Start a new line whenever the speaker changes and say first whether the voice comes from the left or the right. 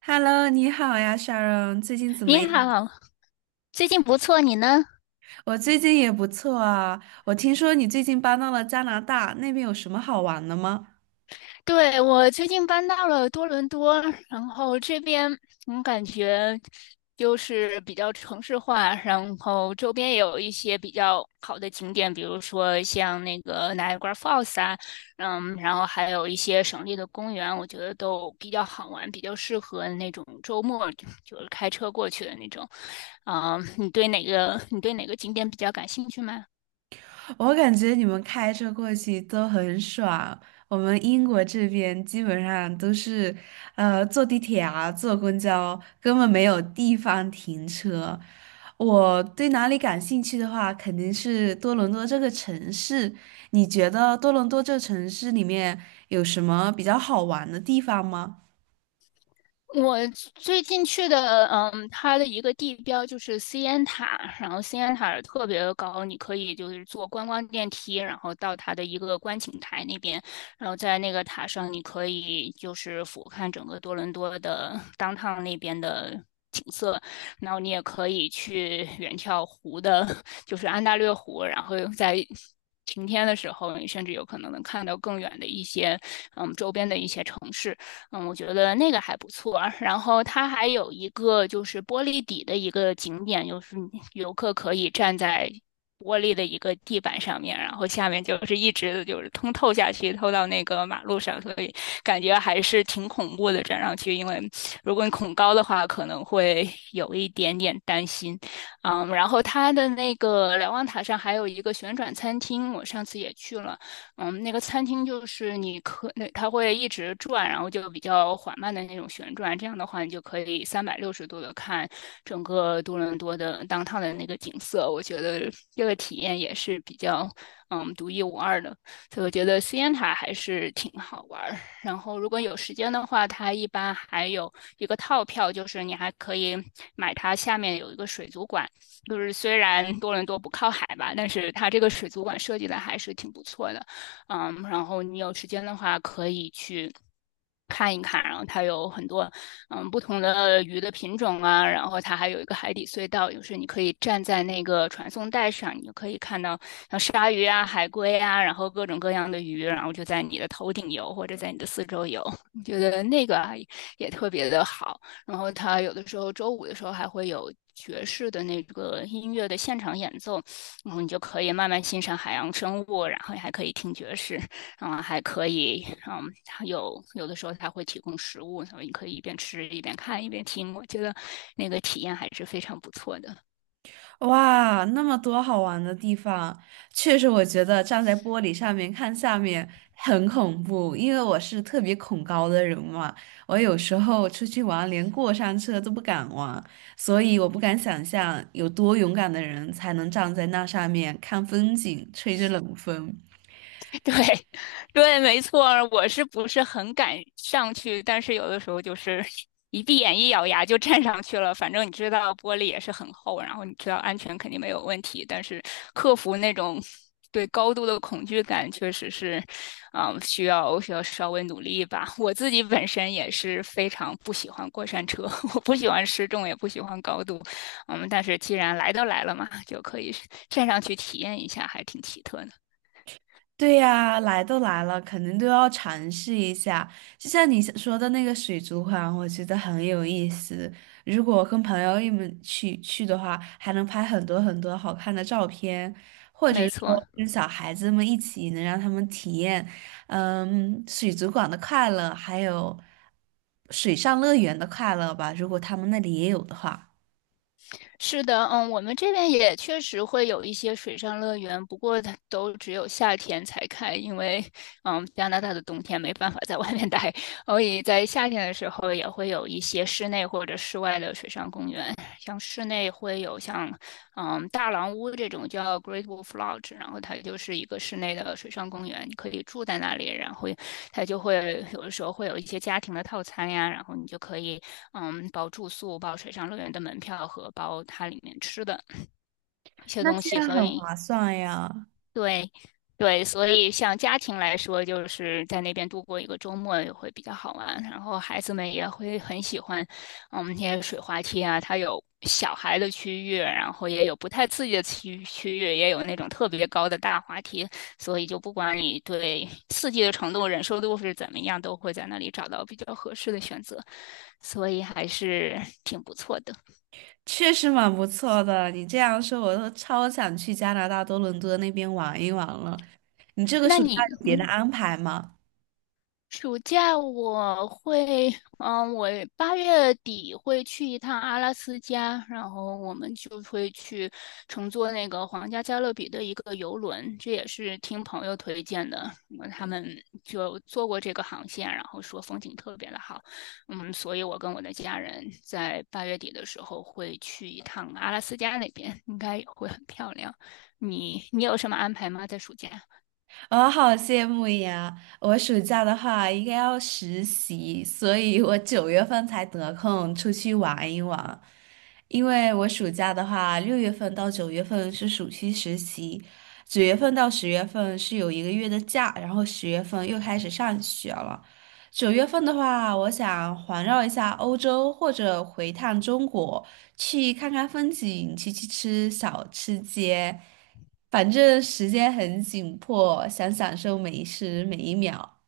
right: Hello，你好呀，Sharon，最近怎
left: 你
right: 么样？
left: 好，最近不错，你呢？
right: 我最近也不错啊。我听说你最近搬到了加拿大，那边有什么好玩的吗？
left: 对，我最近搬到了多伦多，然后这边我感觉就是比较城市化，然后周边也有一些比较好的景点，比如说像那个 Niagara Falls 啊，然后还有一些省立的公园，我觉得都比较好玩，比较适合那种周末就是开车过去的那种。你对哪个景点比较感兴趣吗？
right: 我感觉你们开车过去都很爽，我们英国这边基本上都是，坐地铁啊，坐公交，根本没有地方停车。我对哪里感兴趣的话，肯定是多伦多这个城市。你觉得多伦多这个城市里面有什么比较好玩的地方吗？
left: 我最近去的，它的一个地标就是西安塔，然后西安塔特别高，你可以就是坐观光电梯，然后到它的一个观景台那边，然后在那个塔上，你可以就是俯瞰整个多伦多的 downtown 那边的景色，然后你也可以去远眺湖的，就是安大略湖，然后在晴天的时候，你甚至有可能能看到更远的一些，周边的一些城市。我觉得那个还不错。然后它还有一个就是玻璃底的一个景点，就是游客可以站在玻璃的一个地板上面，然后下面就是一直就是通透下去，透到那个马路上，所以感觉还是挺恐怖的。站上去，因为如果你恐高的话，可能会 有一点点担心。然后它的那个瞭望塔上还有一个旋转餐厅，我上次也去了。那个餐厅就是那它会一直转，然后就比较缓慢的那种旋转，这样的话你就可以360度的看整个多伦多的当 o 的那个景色。我觉得这个体验也是比较独一无二的，所以我觉得 CN 塔还是挺好玩儿。然后如果有时间的话，它一般还有一个套票，就是你还可以买它下面有一个水族馆，就是虽然多伦多不靠海吧，但是它这个水族馆设计的还是挺不错的。然后你有时间的话可以去，看一看，然后它有很多不同的鱼的品种啊，然后它还有一个海底隧道，就是你可以站在那个传送带上，你就可以看到像鲨鱼啊、海龟啊，然后各种各样的鱼，然后就在你的头顶游或者在你的四周游，我觉得那个啊也特别的好。然后它有的时候周五的时候还会有爵士的那个音乐的现场演奏，然后你就可以慢慢欣赏海洋生物，然后还可以听爵士，还可以，有的时候它会提供食物，所以你可以一边吃一边看一边听，我觉得那个体验还是非常不错的。
right: 哇，那么多好玩的地方，确实我觉得站在玻璃上面看下面很恐怖，因为我是特别恐高的人嘛，我有时候出去玩连过山车都不敢玩，所以我不敢想象有多勇敢的人才能站在那上面看风景，吹着冷风。
left: 对，对，没错。我是不是很敢上去？但是有的时候就是 一闭眼一咬牙就站上去了。反正你知道玻璃也是很厚，然后你知道安全肯定没有问题。但是克服那种对高度的恐惧感，确实是，需要稍微努力一把。我自己本身也是非常不喜欢过山车，我不喜欢失重，也不喜欢高度。但是既然来都来了嘛，就可以站上去体验一下，还挺奇特的。
right: 对呀，来都来了，肯定都要尝试一下。就像你说的那个水族馆，我觉得很有意思。如果跟朋友一们去的话，还能拍很多很多好看的照片，或者
left: 没
right: 是
left: 错，
right: 说跟小孩子们一起，能让他们体验，嗯，水族馆的快乐，还有水上乐园的快乐吧。如果他们那里也有的话，
left: 是的，我们这边也确实会有一些水上乐园，不过它都只有夏天才开，因为加拿大的冬天没办法在外面待，所以在夏天的时候也会有一些室内或者室外的水上公园。像室内会有像大狼屋这种叫 Great Wolf Lodge,然后它就是一个室内的水上公园，你可以住在那里，然后它就会有的时候会有一些家庭的套餐呀，然后你就可以包住宿、包水上乐园的门票和包它里面吃的一些
right: 那
left: 东
right: 这
left: 西，
right: 样
left: 所
right: 很
left: 以
right: 划算呀。
left: 对，对，所以像家庭来说，就是在那边度过一个周末也会比较好玩，然后孩子们也会很喜欢，我们那些水滑梯啊，它有小孩的区域，然后也有不太刺激的区域，也有那种特别高的大滑梯，所以就不管你对刺激的程度、忍受度是怎么样，都会在那里找到比较合适的选择，所以还是挺不错的。
right: 确实蛮不错的。你这样说，我都超想去加拿大多伦多那边玩一玩了。你这个
left: 那
right: 暑假
left: 你，
right: 有别的安排吗？
left: 暑假我会，我八月底会去一趟阿拉斯加，然后我们就会去乘坐那个皇家加勒比的一个游轮，这也是听朋友推荐的，他们就坐过这个航线，然后说风景特别的好，所以我跟我的家人在八月底的时候会去一趟阿拉斯加那边，应该也会很漂亮。你有什么安排吗？在暑假？
right: 我好羡慕呀！我暑假的话应该要实习，所以我九月份才得空出去玩一玩。因为我暑假的话，6月份到九月份是暑期实习，九月份到十月份是有1个月的假，然后十月份又开始上学了。九月份的话，我想环绕一下欧洲或者回趟中国，去看看风景，去吃小吃街，反正时间很紧迫，想享受每一时每一秒。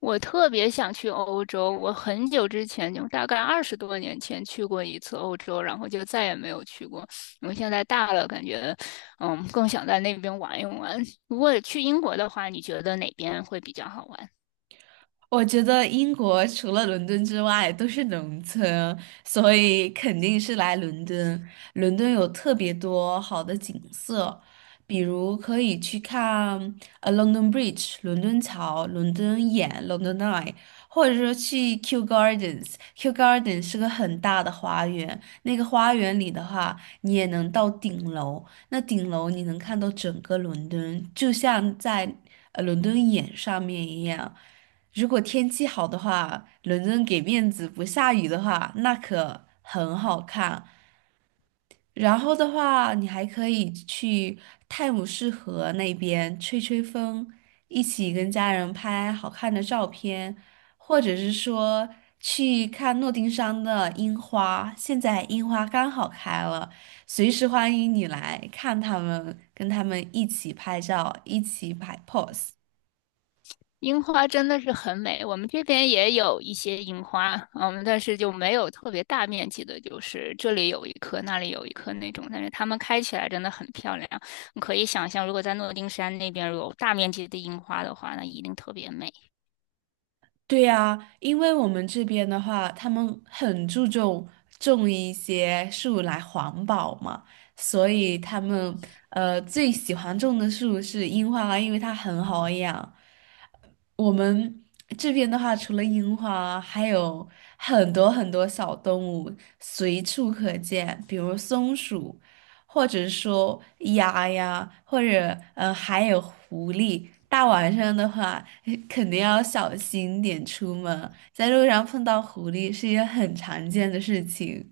left: 我特别想去欧洲，我很久之前就大概20多年前去过一次欧洲，然后就再也没有去过。我现在大了，感觉更想在那边玩一玩。如果去英国的话，你觉得哪边会比较好玩？
right: 我觉得英国除了伦敦之外都是农村，所以肯定是来伦敦。伦敦有特别多好的景色，比如可以去看London Bridge、伦敦桥、伦敦眼、London Eye，或者说去 Kew Gardens。Kew Gardens 是个很大的花园，那个花园里的话，你也能到顶楼，那顶楼你能看到整个伦敦，就像在伦敦眼上面一样。如果天气好的话，伦敦给面子不下雨的话，那可很好看。然后的话，你还可以去泰晤士河那边吹吹风，一起跟家人拍好看的照片，或者是说去看诺丁山的樱花。现在樱花刚好开了，随时欢迎你来看他们，跟他们一起拍照，一起摆 pose。
left: 樱花真的是很美，我们这边也有一些樱花，但是就没有特别大面积的，就是这里有一棵，那里有一棵那种，但是它们开起来真的很漂亮。你可以想象，如果在诺丁山那边如果有大面积的樱花的话，那一定特别美。
right: 对呀，因为我们这边的话，他们很注重种一些树来环保嘛，所以他们最喜欢种的树是樱花，因为它很好养。我们这边的话，除了樱花，还有很多很多小动物随处可见，比如松鼠，或者说鸭呀，还有狐狸。大晚上的话，肯定要小心点出门，在路上碰到狐狸是一件很常见的事情。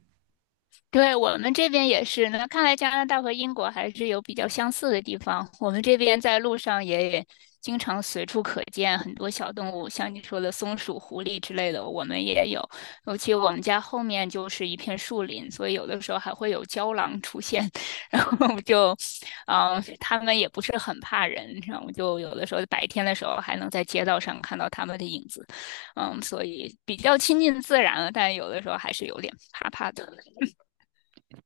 left: 对，我们这边也是。那看来加拿大和英国还是有比较相似的地方。我们这边在路上也经常随处可见很多小动物，像你说的松鼠、狐狸之类的，我们也有。尤其我们家后面就是一片树林，所以有的时候还会有郊狼出现。然后就，它们也不是很怕人，然后就有的时候白天的时候还能在街道上看到它们的影子。所以比较亲近自然了，但有的时候还是有点怕怕的。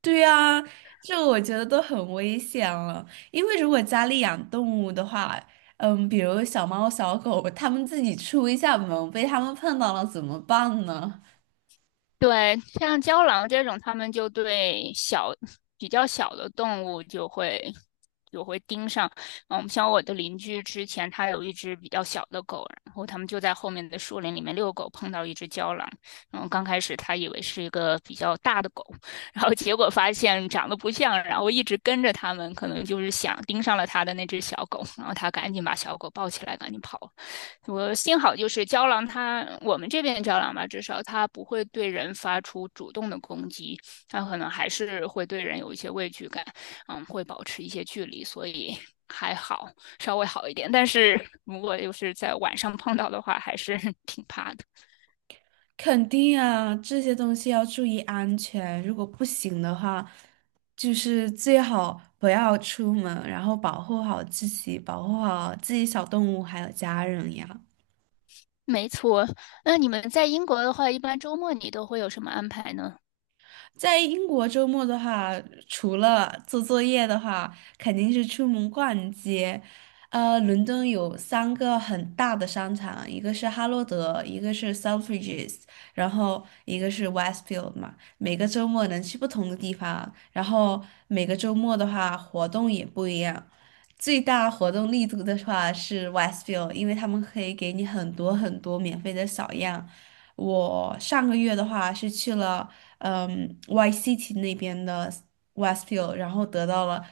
right: 对呀，这个我觉得都很危险了。因为如果家里养动物的话，嗯，比如小猫、小狗，它们自己出一下门，被它们碰到了怎么办呢？
left: 对，像郊狼这种，他们就对小、比较小的动物就会盯上。像我的邻居之前他有一只比较小的狗，然后他们就在后面的树林里面遛狗，碰到一只郊狼。然后刚开始他以为是一个比较大的狗，然后结果发现长得不像，然后一直跟着他们，可能就是想盯上了他的那只小狗，然后他赶紧把小狗抱起来，赶紧跑了我幸好就是胶囊它，我们这边的胶囊吧，至少它不会对人发出主动的攻击，它可能还是会对人有一些畏惧感，会保持一些距离，所以还好，稍微好一点。但是如果就是在晚上碰到的话，还是 挺怕的。
right: 肯定啊，这些东西要注意安全。如果不行的话，就是最好不要出门，然后保护好自己，保护好自己小动物还有家人呀。
left: 没错，那你们在英国的话，一般周末你都会有什么安排呢？
right: 在英国周末的话，除了做作业的话，肯定是出门逛街。伦敦有3个很大的商场，一个是哈罗德，一个是 Selfridges，然后一个是 Westfield 嘛。每个周末能去不同的地方，然后每个周末的话活动也不一样。最大活动力度的话是 Westfield，因为他们可以给你很多很多免费的小样。我上个月的话是去了。嗯 YCT 那边的 Westfield，然后得到了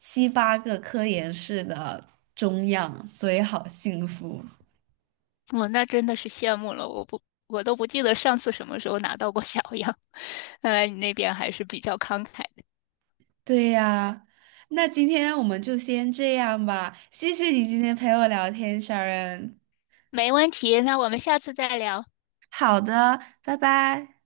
right: 7、8个科研室的中样，所以好幸福。
left: 我那真的是羡慕了，我不，我都不记得上次什么时候拿到过小 样。看来你那边还是比较慷慨。
right: 对呀，那今天我们就先这样吧，谢谢你今天陪我聊天，Sharon。
left: 没问题，那我们下次再聊。
right: 好的，拜拜。